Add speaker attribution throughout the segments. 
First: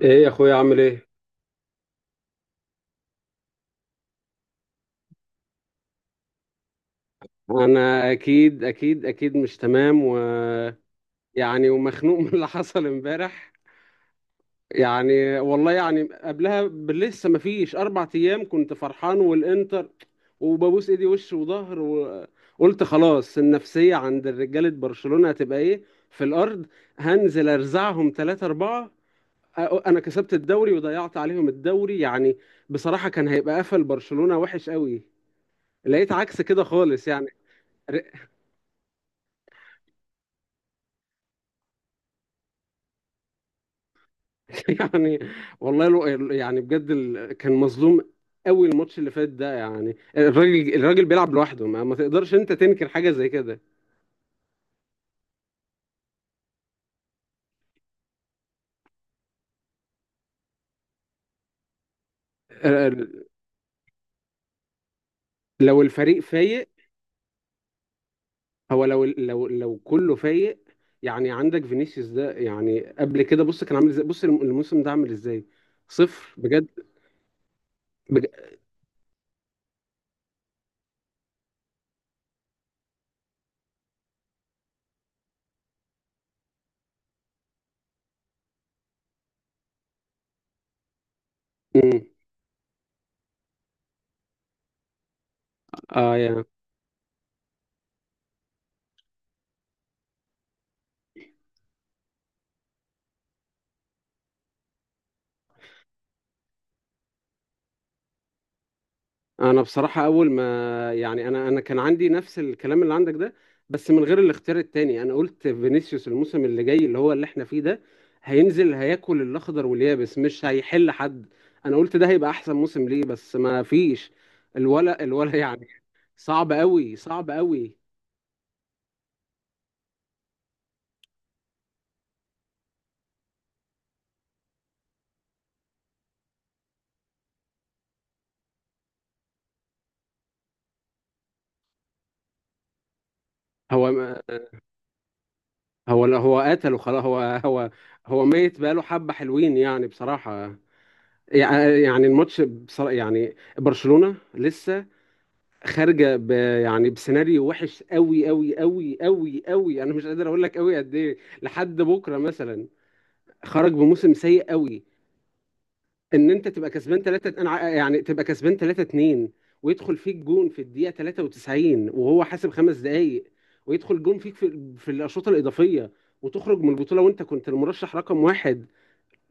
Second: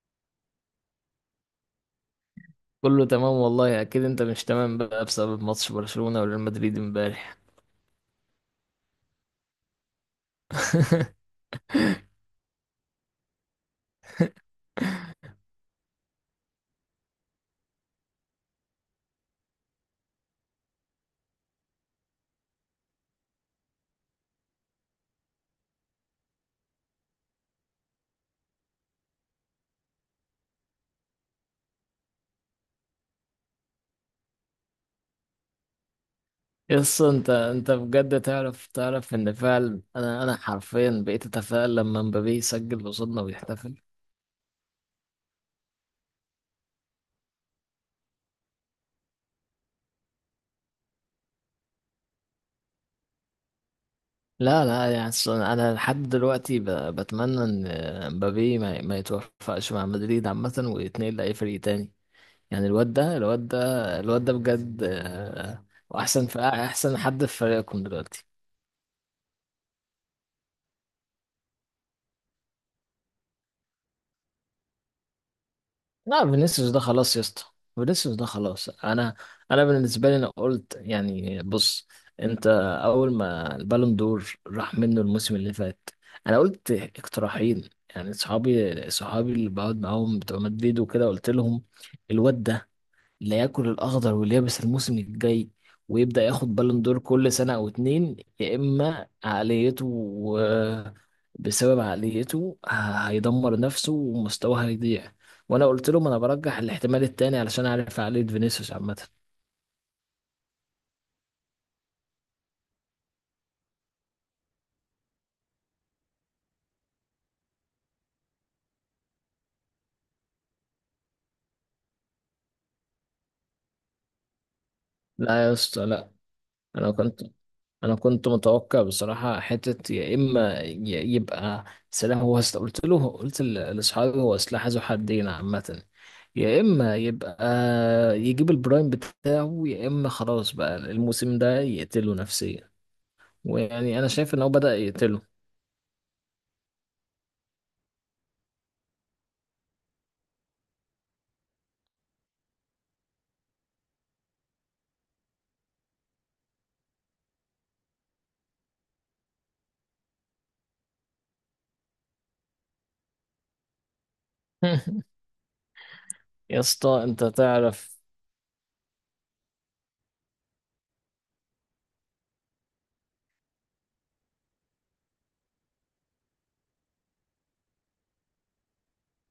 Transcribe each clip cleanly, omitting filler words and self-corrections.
Speaker 1: ايه يا اخويا، عامل ايه؟
Speaker 2: كله تمام والله. اكيد انت مش تمام بقى بسبب ماتش برشلونة وريال مدريد امبارح.
Speaker 1: انا اكيد اكيد اكيد مش تمام و يعني ومخنوق من اللي حصل امبارح. يعني والله يعني قبلها لسه ما فيش اربع ايام كنت فرحان والانتر، وببوس ايدي وش وظهر، وقلت خلاص، النفسية عند رجالة برشلونة هتبقى ايه، في الارض. هنزل ارزعهم ثلاثة اربعة. انا كسبت الدوري وضيعت عليهم الدوري يعني. بصراحة كان هيبقى قفل برشلونة وحش قوي، لقيت عكس كده
Speaker 2: يس،
Speaker 1: خالص يعني.
Speaker 2: انت بجد تعرف ان فعلا انا حرفيا بقيت اتفائل لما مبابي يسجل قصادنا ويحتفل.
Speaker 1: يعني والله لو، يعني بجد كان مظلوم قوي الماتش اللي فات ده. يعني الراجل بيلعب لوحده، ما تقدرش انت تنكر حاجه زي كده.
Speaker 2: لا لا، يعني أصل انا لحد دلوقتي بتمنى ان مبابي ما يتوفقش مع مدريد عامة ويتنقل لاي فريق تاني. يعني
Speaker 1: آه،
Speaker 2: الواد ده
Speaker 1: ال-
Speaker 2: الواد ده الواد ده بجد،
Speaker 1: لو الفريق
Speaker 2: واحسن في
Speaker 1: فايق،
Speaker 2: احسن حد في فريقكم دلوقتي.
Speaker 1: هو لو كله فايق. يعني عندك فينيسيوس ده، يعني قبل كده بص كان عامل ازاي، بص الموسم ده عامل ازاي،
Speaker 2: لا،
Speaker 1: صفر
Speaker 2: فينيسيوس ده
Speaker 1: بجد،
Speaker 2: خلاص يا اسطى. فينيسيوس ده
Speaker 1: بجد.
Speaker 2: خلاص. انا، انا بالنسبه لي، انا قلت يعني بص. انت، اول ما البالون دور راح منه الموسم اللي فات، انا قلت اقتراحين. يعني صحابي اللي بقعد معاهم بتوع مدريد وكده، قلت لهم
Speaker 1: مم.
Speaker 2: الواد ده لا ياكل الاخضر واليابس الموسم الجاي
Speaker 1: اه
Speaker 2: ويبدا
Speaker 1: يعني
Speaker 2: ياخد بالون دور كل سنه او اتنين. يا اما بسبب هيدمر نفسه ومستواه هيضيع. وانا قلت لهم انا برجح الاحتمال التاني، علشان اعرف عقليه فينيسيوس عامه.
Speaker 1: انا بصراحه اول ما، يعني انا كان عندي نفس الكلام اللي عندك ده، بس من غير الاختيار التاني. انا قلت فينيسيوس الموسم اللي جاي، اللي هو اللي احنا فيه ده، هينزل هياكل الاخضر واليابس، مش هيحل حد. انا قلت ده هيبقى احسن موسم ليه، بس ما فيش. الولا
Speaker 2: لا يا
Speaker 1: يعني،
Speaker 2: اسطى لا.
Speaker 1: صعب
Speaker 2: انا
Speaker 1: قوي
Speaker 2: كنت
Speaker 1: صعب قوي.
Speaker 2: انا كنت متوقع بصراحه حته. يا اما يبقى قلت له، لاصحابي هو سلاح ذو حدين عامه. يا اما يبقى يجيب البرايم بتاعه، يا اما خلاص بقى الموسم ده يقتله نفسيا.
Speaker 1: هو
Speaker 2: ويعني انا
Speaker 1: ما-
Speaker 2: شايف ان هو بدأ يقتله.
Speaker 1: هو لا، هو قتله خلاص. هو هو ميت بقاله حبه حلوين يعني بصراحه. يعني الماتش بصراحة، يعني برشلونة لسه خارجه يعني بسيناريو وحش قوي قوي قوي قوي قوي، انا مش قادر اقول لك قوي قد ايه، لحد بكره مثلا خرج بموسم سيء قوي. ان انت
Speaker 2: يا
Speaker 1: تبقى
Speaker 2: اسطى
Speaker 1: كسبان
Speaker 2: انت
Speaker 1: 3،
Speaker 2: تعرف.
Speaker 1: يعني تبقى كسبان 3-2 ويدخل فيك جون في الدقيقه 93 وهو حاسب خمس دقائق، ويدخل جون فيك في الاشواط الاضافيه، وتخرج من البطوله وانت كنت المرشح رقم واحد،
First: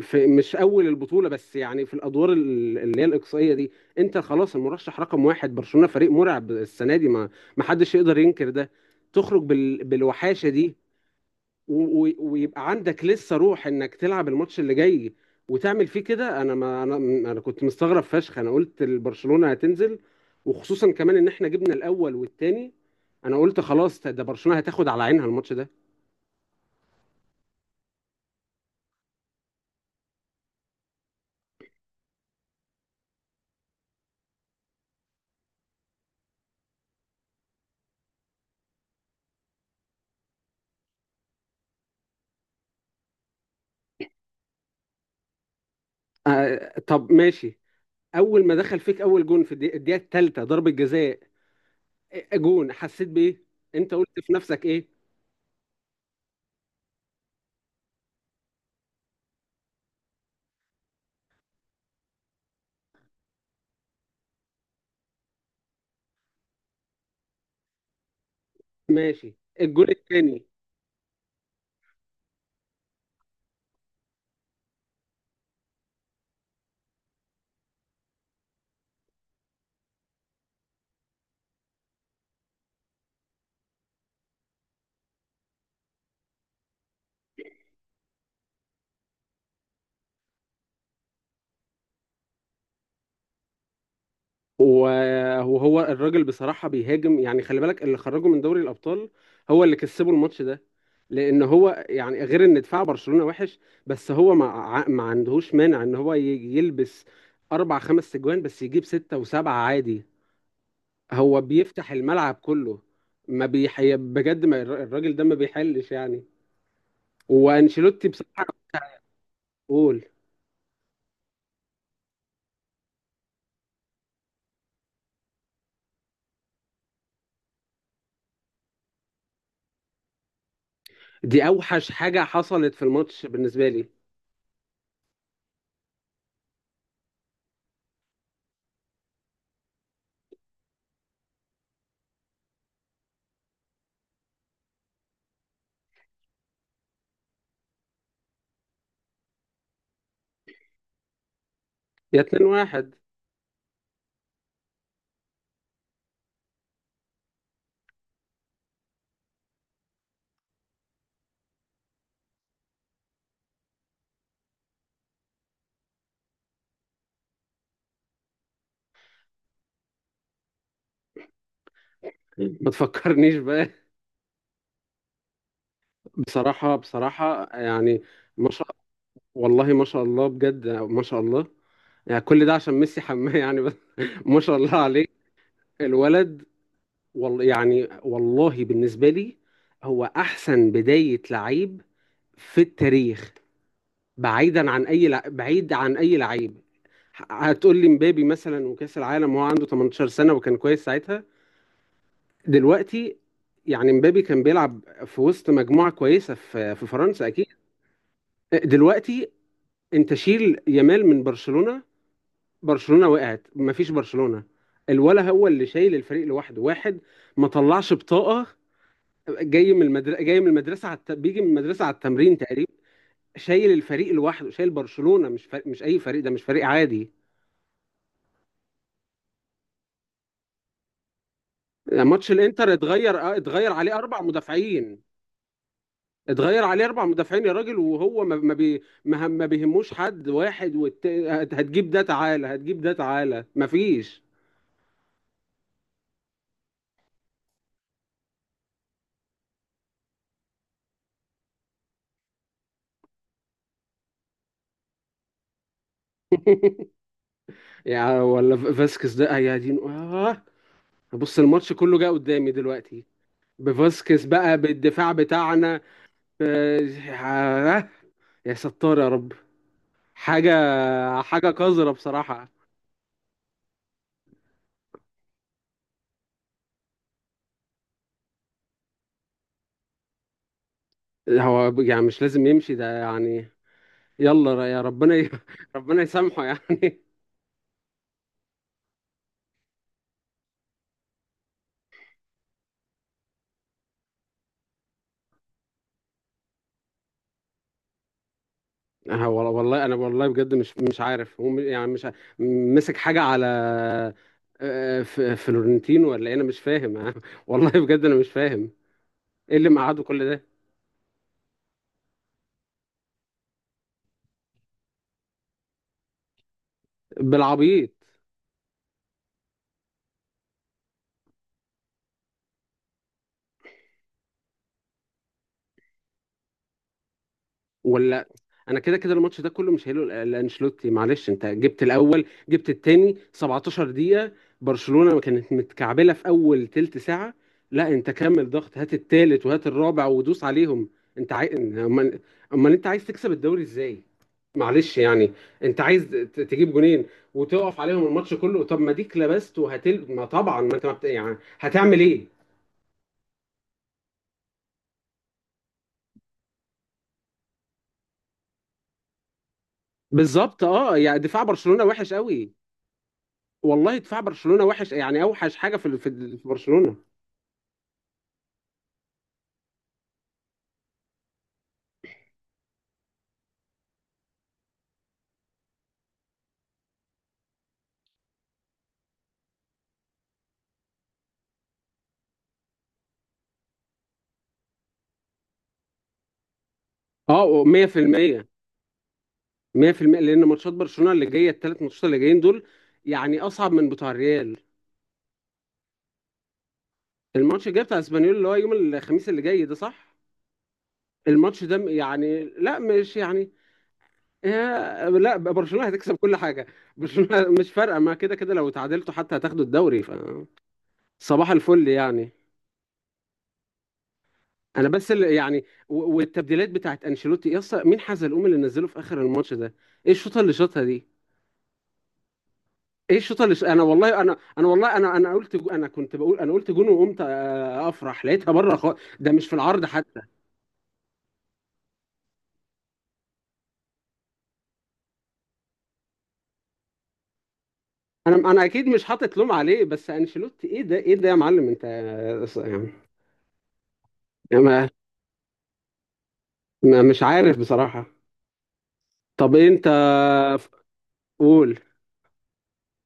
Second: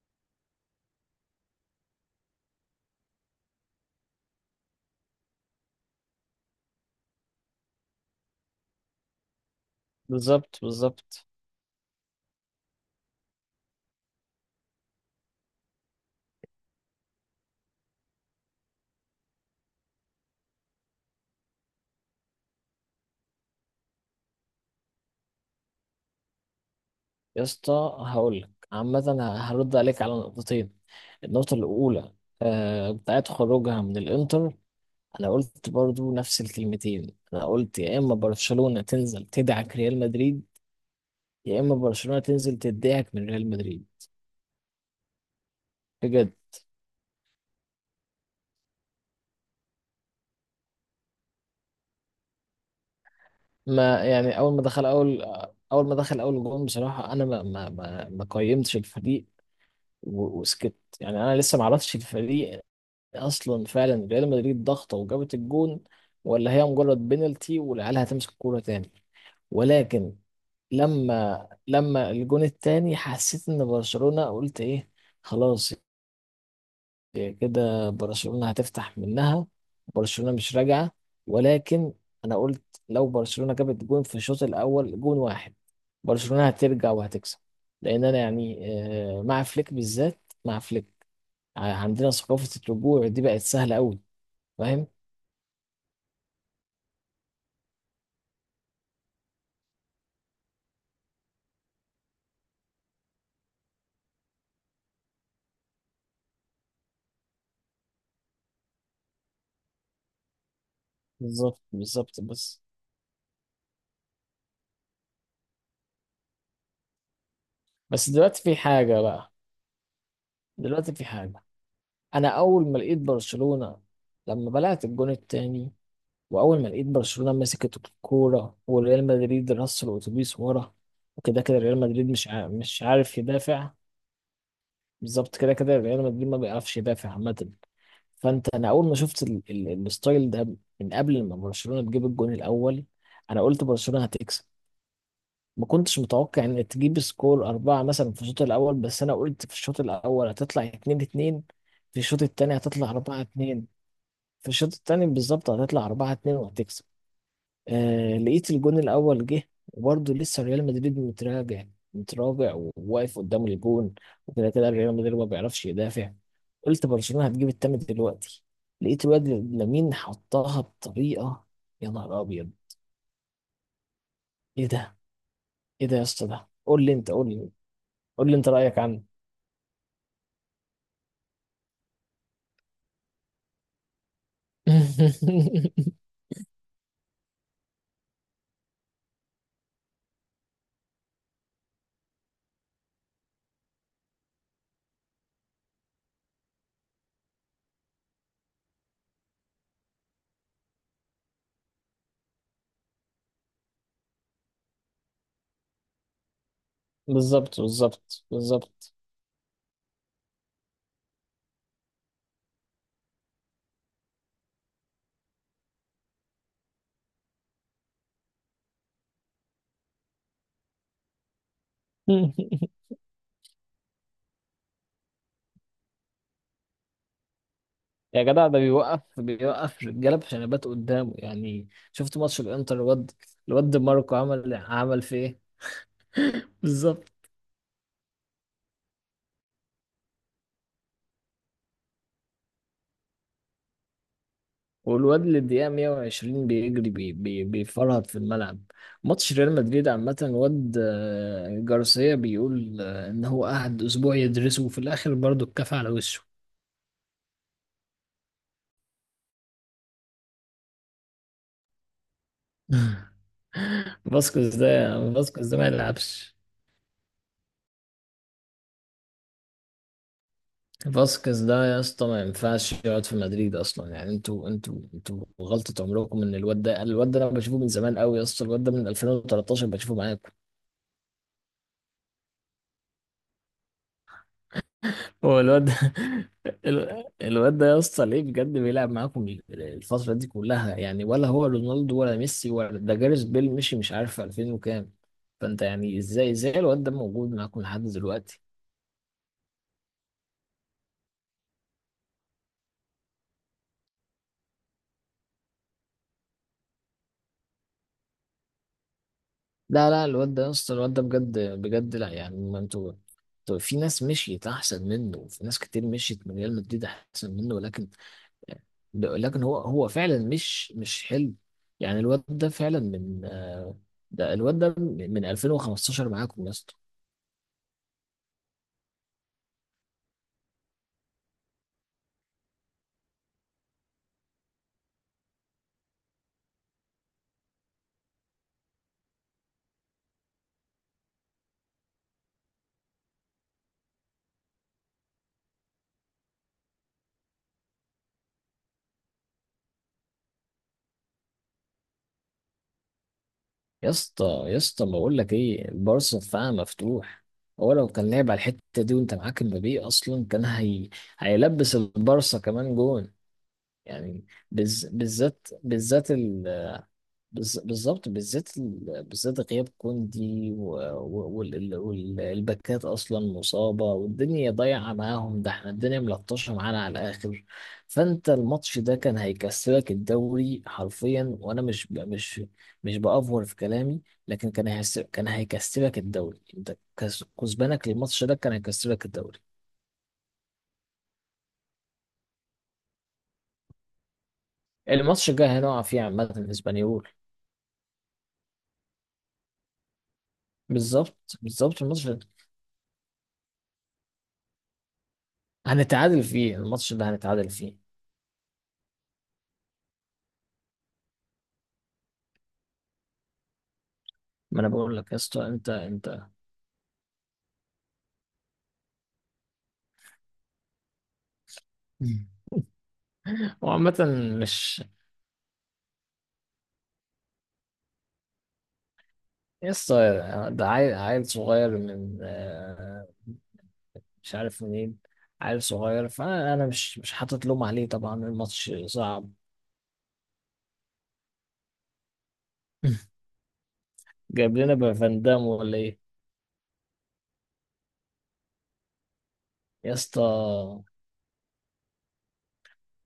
Speaker 1: في مش اول البطوله، بس يعني في الادوار اللي هي الاقصائيه دي. انت خلاص المرشح رقم واحد، برشلونه فريق مرعب السنه دي، ما حدش يقدر ينكر ده. تخرج بالوحاشه
Speaker 2: بالظبط،
Speaker 1: دي
Speaker 2: بالظبط.
Speaker 1: و... ويبقى عندك لسه روح انك تلعب الماتش اللي جاي وتعمل فيه كده. انا ما انا انا كنت مستغرب فشخ، انا قلت البرشلونه هتنزل، وخصوصا كمان ان احنا جبنا الاول والتاني. انا قلت خلاص، ده برشلونه هتاخد على عينها الماتش ده.
Speaker 2: يا اسطى هقول لك عامه، هرد عليك على نقطتين. النقطه الاولى، بتاعت خروجها من الانتر، انا قلت برضو نفس الكلمتين، انا قلت يا اما برشلونة تنزل تدعك ريال مدريد، يا اما برشلونة تنزل تدعك من ريال مدريد. بجد.
Speaker 1: طب ماشي، اول ما دخل فيك اول جون في الدقيقة الثالثه ضربه جزاء. جون، حسيت بايه؟ انت
Speaker 2: ما
Speaker 1: قلت في
Speaker 2: يعني اول ما
Speaker 1: نفسك
Speaker 2: دخل
Speaker 1: ايه؟
Speaker 2: اول. اول ما دخل اول جون بصراحة، انا ما قيمتش الفريق وسكت. يعني انا لسه ما عرفتش الفريق اصلا، فعلا ريال مدريد ضغطه وجابت الجون، ولا هي مجرد بينالتي والعيال هتمسك الكوره تاني؟
Speaker 1: ماشي. الجون
Speaker 2: ولكن
Speaker 1: الثاني.
Speaker 2: لما الجون التاني حسيت ان برشلونة، قلت ايه؟ خلاص، إيه كده، برشلونة هتفتح منها. برشلونة مش راجعة. ولكن انا قلت لو برشلونة جابت جون في الشوط الاول، جون واحد، برشلونة هترجع وهتكسب. لان انا يعني، مع فليك بالذات. مع فليك عندنا ثقافة الرجوع دي بقت سهلة قوي. فاهم؟
Speaker 1: وهو الراجل بصراحه بيهاجم يعني، خلي بالك اللي خرجه من دوري الابطال هو اللي كسبه الماتش ده، لان هو يعني غير ان دفاع برشلونه وحش، بس هو ما عندهوش مانع ان هو يلبس اربع خمس تجوان، بس يجيب سته وسبعه عادي، هو
Speaker 2: بالظبط
Speaker 1: بيفتح
Speaker 2: بالظبط
Speaker 1: الملعب
Speaker 2: بس
Speaker 1: كله. ما بيحي... بجد ما الراجل ده ما بيحلش يعني. وانشيلوتي
Speaker 2: بس دلوقتي
Speaker 1: بصراحه،
Speaker 2: في حاجة بقى.
Speaker 1: بقول،
Speaker 2: دلوقتي في حاجة. أنا أول ما لقيت برشلونة لما بلعت الجون التاني، وأول ما لقيت برشلونة مسكت الكورة وريال مدريد رص الأتوبيس ورا، وكده
Speaker 1: دي
Speaker 2: كده ريال
Speaker 1: اوحش
Speaker 2: مدريد
Speaker 1: حاجه
Speaker 2: مش عارف
Speaker 1: حصلت في
Speaker 2: مش عارف
Speaker 1: الماتش بالنسبه
Speaker 2: يدافع.
Speaker 1: لي.
Speaker 2: بالظبط، كده كده ريال مدريد ما بيعرفش يدافع عامة. فأنت، أنا أول ما شفت الستايل ده من قبل ما برشلونة تجيب الجون الأول، أنا قلت برشلونة هتكسب. ما كنتش متوقع ان تجيب سكور اربعة مثلا في الشوط الاول، بس انا قلت في الشوط الاول هتطلع اتنين اتنين، في
Speaker 1: يا
Speaker 2: الشوط
Speaker 1: 2
Speaker 2: التاني هتطلع
Speaker 1: 1
Speaker 2: اربعة اتنين. في الشوط التاني بالظبط هتطلع اربعة اتنين وهتكسب. آه، لقيت الجون الاول جه وبرضه لسه ريال مدريد متراجع، متراجع وواقف قدام الجون، وكده كده ريال مدريد ما بيعرفش يدافع. قلت برشلونة هتجيب التامن دلوقتي. لقيت الواد لامين حطها بطريقة، يا نهار ابيض!
Speaker 1: ما تفكرنيش بقى.
Speaker 2: ايه ده؟ ايه ده يا اسطى؟ ده
Speaker 1: بصراحه
Speaker 2: قول لي انت، قول
Speaker 1: بصراحه
Speaker 2: لي،
Speaker 1: يعني،
Speaker 2: قول لي
Speaker 1: ما
Speaker 2: انت
Speaker 1: شاء،
Speaker 2: رأيك عنه.
Speaker 1: والله ما شاء الله، بجد ما شاء الله. يعني كل ده عشان ميسي حماه يعني بس، ما شاء الله عليه الولد. والله يعني، والله بالنسبه لي هو احسن بدايه لعيب في التاريخ، بعيدا عن اي بعيد عن اي لعيب. هتقول لي مبابي مثلا وكاس العالم وهو عنده 18 سنه وكان كويس ساعتها. دلوقتي، يعني مبابي كان بيلعب في وسط مجموعه كويسه في فرنسا اكيد.
Speaker 2: بالظبط، بالظبط، بالظبط.
Speaker 1: دلوقتي انت شيل يامال من برشلونه، برشلونه وقعت، مفيش برشلونه. الولا هو اللي شايل الفريق لوحده واحد، ما طلعش بطاقه، جاي من المدرسه بيجي من المدرسه على التمرين تقريبا، شايل الفريق لوحده، شايل برشلونه، مش فريق، مش اي فريق، ده مش فريق عادي.
Speaker 2: يا جدع، ده بيوقف رجاله بشنبات قدامه. يعني شفت
Speaker 1: ماتش
Speaker 2: ماتش
Speaker 1: الانتر
Speaker 2: الانتر؟ الواد،
Speaker 1: اتغير
Speaker 2: الواد
Speaker 1: اتغير
Speaker 2: دي
Speaker 1: عليه
Speaker 2: ماركو
Speaker 1: اربع
Speaker 2: عمل
Speaker 1: مدافعين،
Speaker 2: عمل في ايه؟
Speaker 1: اتغير عليه اربع
Speaker 2: بالظبط.
Speaker 1: مدافعين يا راجل، وهو ما ما بي ما ما بيهموش حد واحد، هتجيب ده تعالى، هتجيب ده تعالى، ما فيش.
Speaker 2: والواد اللي الدقيقه 120 بيجري، بي بي بيفرهد في الملعب. ماتش ريال مدريد عامه، الواد، جارسيا بيقول ان هو قعد اسبوع يدرسه وفي الاخر برضه اتكفى على وشه.
Speaker 1: يا ولا، فاسكس ده يا دين آه. بص الماتش كله جه قدامي دلوقتي بفاسكس
Speaker 2: فاسكيز
Speaker 1: بقى، بالدفاع
Speaker 2: ده، ما
Speaker 1: بتاعنا. ب...
Speaker 2: يلعبش.
Speaker 1: آه. يا ستار يا رب. حاجة
Speaker 2: فاسكيز
Speaker 1: حاجة
Speaker 2: ده يا
Speaker 1: قذرة
Speaker 2: اسطى ما
Speaker 1: بصراحة،
Speaker 2: ينفعش يقعد في مدريد اصلا. يعني انتوا غلطة عمركم ان الواد ده. انا بشوفه من زمان قوي يا اسطى. الواد ده من 2013 بشوفه معاكم.
Speaker 1: هو يعني مش لازم يمشي ده يعني. يلا يا ربنا
Speaker 2: هو الواد ده.
Speaker 1: ربنا يسامحه يعني.
Speaker 2: الواد ده يا اسطى، ليه بجد بيلعب معاكم الفترة دي كلها؟ يعني ولا هو رونالدو، ولا ميسي، ولا ده جاريث بيل، مشي مش عارف 2000 وكام. فانت يعني ازاي الواد ده موجود معاكم لحد دلوقتي؟
Speaker 1: والله انا، والله بجد مش عارف. هو يعني مش ع- مسك حاجه على فلورنتينو ولا إيه؟ انا مش فاهم والله بجد انا مش فاهم ايه اللي
Speaker 2: لا
Speaker 1: مقعده
Speaker 2: لا،
Speaker 1: كل
Speaker 2: الواد ده
Speaker 1: ده،
Speaker 2: يا اسطى، الواد ده بجد بجد لا. يعني ما انتوا، انتوا في ناس مشيت احسن منه، وفي ناس كتير مشيت من ريال مدريد احسن منه، ولكن
Speaker 1: بالعبيط.
Speaker 2: لكن هو فعلا مش حلو. يعني الواد ده فعلا من، ده الواد ده من 2015 معاكم يا اسطى.
Speaker 1: ولا، انا كده كده الماتش ده كله مش هيلو لانشيلوتي. معلش، انت جبت الاول، جبت التاني 17 دقيقة، برشلونة ما كانت متكعبلة في اول تلت ساعة، لا انت كمل ضغط، هات التالت وهات الرابع ودوس عليهم. انت عاي... امال امال انت عايز تكسب الدوري ازاي؟ معلش يعني، انت عايز تجيب جونين وتقف عليهم الماتش كله، طب ما ديك لبست وهتل، ما طبعا ما انت ما بت... يعني هتعمل ايه؟
Speaker 2: يا اسطى يا اسطى بقول لك ايه، البارسا دفاعها مفتوح. هو لو كان لعب على الحته دي وانت معاك مبابي اصلا، كان
Speaker 1: بالظبط اه يعني دفاع
Speaker 2: هيلبس
Speaker 1: برشلونة وحش
Speaker 2: البارسا
Speaker 1: قوي،
Speaker 2: كمان جون.
Speaker 1: والله دفاع
Speaker 2: يعني
Speaker 1: برشلونة وحش، يعني
Speaker 2: بالذات،
Speaker 1: اوحش حاجة
Speaker 2: بالذات،
Speaker 1: في برشلونة.
Speaker 2: بالظبط، بالذات بالذات غياب كوندي والباكات اصلا مصابه والدنيا ضايعه معاهم ده. احنا الدنيا ملطشه معانا على الاخر. فانت الماتش ده كان هيكسبك الدوري حرفيا، وانا مش ب- مش مش بافور في كلامي، لكن كان كان هيكسبك الدوري. انت
Speaker 1: اه
Speaker 2: كسبانك للماتش ده
Speaker 1: 100%
Speaker 2: كان هيكسبك الدوري.
Speaker 1: 100%، لان ماتشات برشلونة اللي جاية، الثلاث ماتشات اللي جايين دول، يعني اصعب من بتوع الريال.
Speaker 2: الماتش الجاي هنقع فيه عامه، الاسبانيول.
Speaker 1: الماتش الجاي بتاع اسبانيول اللي هو يوم الخميس اللي جاي ده، صح.
Speaker 2: بالظبط،
Speaker 1: الماتش ده
Speaker 2: بالظبط. الماتش ده
Speaker 1: يعني لا مش يعني، لا برشلونة هتكسب
Speaker 2: هنتعادل
Speaker 1: كل
Speaker 2: فيه.
Speaker 1: حاجة.
Speaker 2: الماتش ده
Speaker 1: برشلونة
Speaker 2: هنتعادل
Speaker 1: مش
Speaker 2: فيه.
Speaker 1: فارقة، ما كده كده لو تعادلتوا حتى هتاخدوا الدوري، ف صباح الفل يعني.
Speaker 2: ما انا
Speaker 1: انا
Speaker 2: بقول
Speaker 1: بس
Speaker 2: لك يا
Speaker 1: اللي
Speaker 2: اسطى،
Speaker 1: يعني،
Speaker 2: انت انت
Speaker 1: والتبديلات بتاعت انشيلوتي يا اسطى، مين حزلقوم اللي نزله في اخر الماتش ده؟ ايه الشوطه اللي شاطها دي؟ ايه الشوطه
Speaker 2: هو
Speaker 1: انا
Speaker 2: عامة،
Speaker 1: والله انا
Speaker 2: مش،
Speaker 1: والله انا قلت انا كنت بقول، انا قلت جون وقمت افرح، لقيتها بره خالص ده، مش في
Speaker 2: يا
Speaker 1: العرض
Speaker 2: اسطى
Speaker 1: حتى.
Speaker 2: ده عيل صغير من، مش عارف منين. عيل صغير، فانا، انا مش حاطط لوم عليه طبعا،
Speaker 1: انا
Speaker 2: الماتش
Speaker 1: اكيد مش
Speaker 2: صعب.
Speaker 1: حاطط لوم عليه، بس انشيلوتي ايه ده، ايه ده يا معلم انت يعني.
Speaker 2: جايب
Speaker 1: ما
Speaker 2: لنا فان دام ولا ايه؟
Speaker 1: مش عارف بصراحه. طب انت
Speaker 2: يا اسطى
Speaker 1: ف- قول.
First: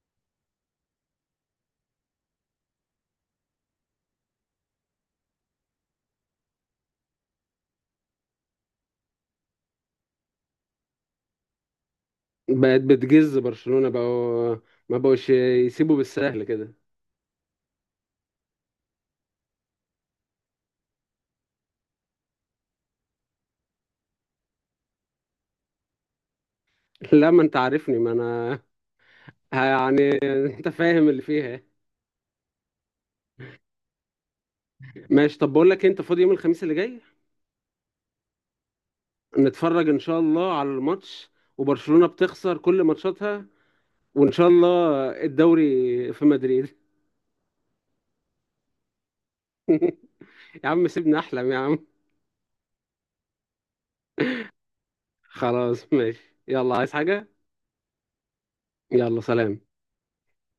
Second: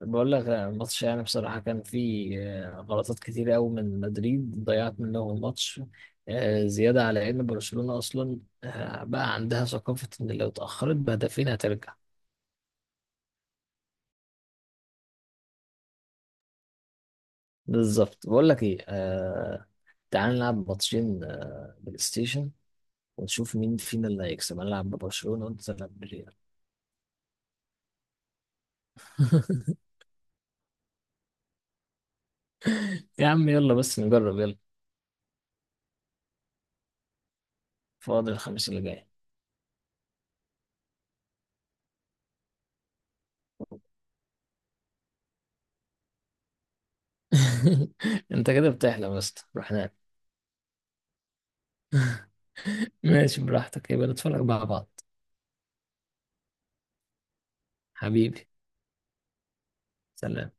Speaker 2: بقول لك الماتش يعني بصراحة كان فيه، غلطات كتير قوي من مدريد ضيعت منهم الماتش، زيادة على ان برشلونة اصلا بقى عندها ثقافة ان لو اتأخرت بهدفين هترجع.
Speaker 1: بقت بتجز برشلونه بقوا، ما بقوش يسيبوا بالسهل كده.
Speaker 2: بالظبط. بقول لك ايه، تعال نلعب ماتشين، بلاي ستيشن، ونشوف مين فينا اللي هيكسب. انا العب ببرشلونة وانت تلعب بالريال.
Speaker 1: لا ما انت عارفني، ما انا يعني، انت فاهم اللي فيها.
Speaker 2: يا عم يلا بس نجرب، يلا.
Speaker 1: ماشي طب بقول لك إيه، انت فاضي يوم الخميس اللي جاي؟
Speaker 2: فاضل الخميس اللي جاي.
Speaker 1: نتفرج ان شاء الله على الماتش، وبرشلونة بتخسر كل ماتشاتها، وان شاء الله الدوري في مدريد.
Speaker 2: انت كده بتحلم، بس روح نام.
Speaker 1: يا عم سيبني احلم يا عم.
Speaker 2: ماشي براحتك، يبقى نتفرج مع بعض.
Speaker 1: خلاص ماشي، يلا عايز حاجة؟
Speaker 2: حبيبي.
Speaker 1: يلا سلام.
Speaker 2: سلام.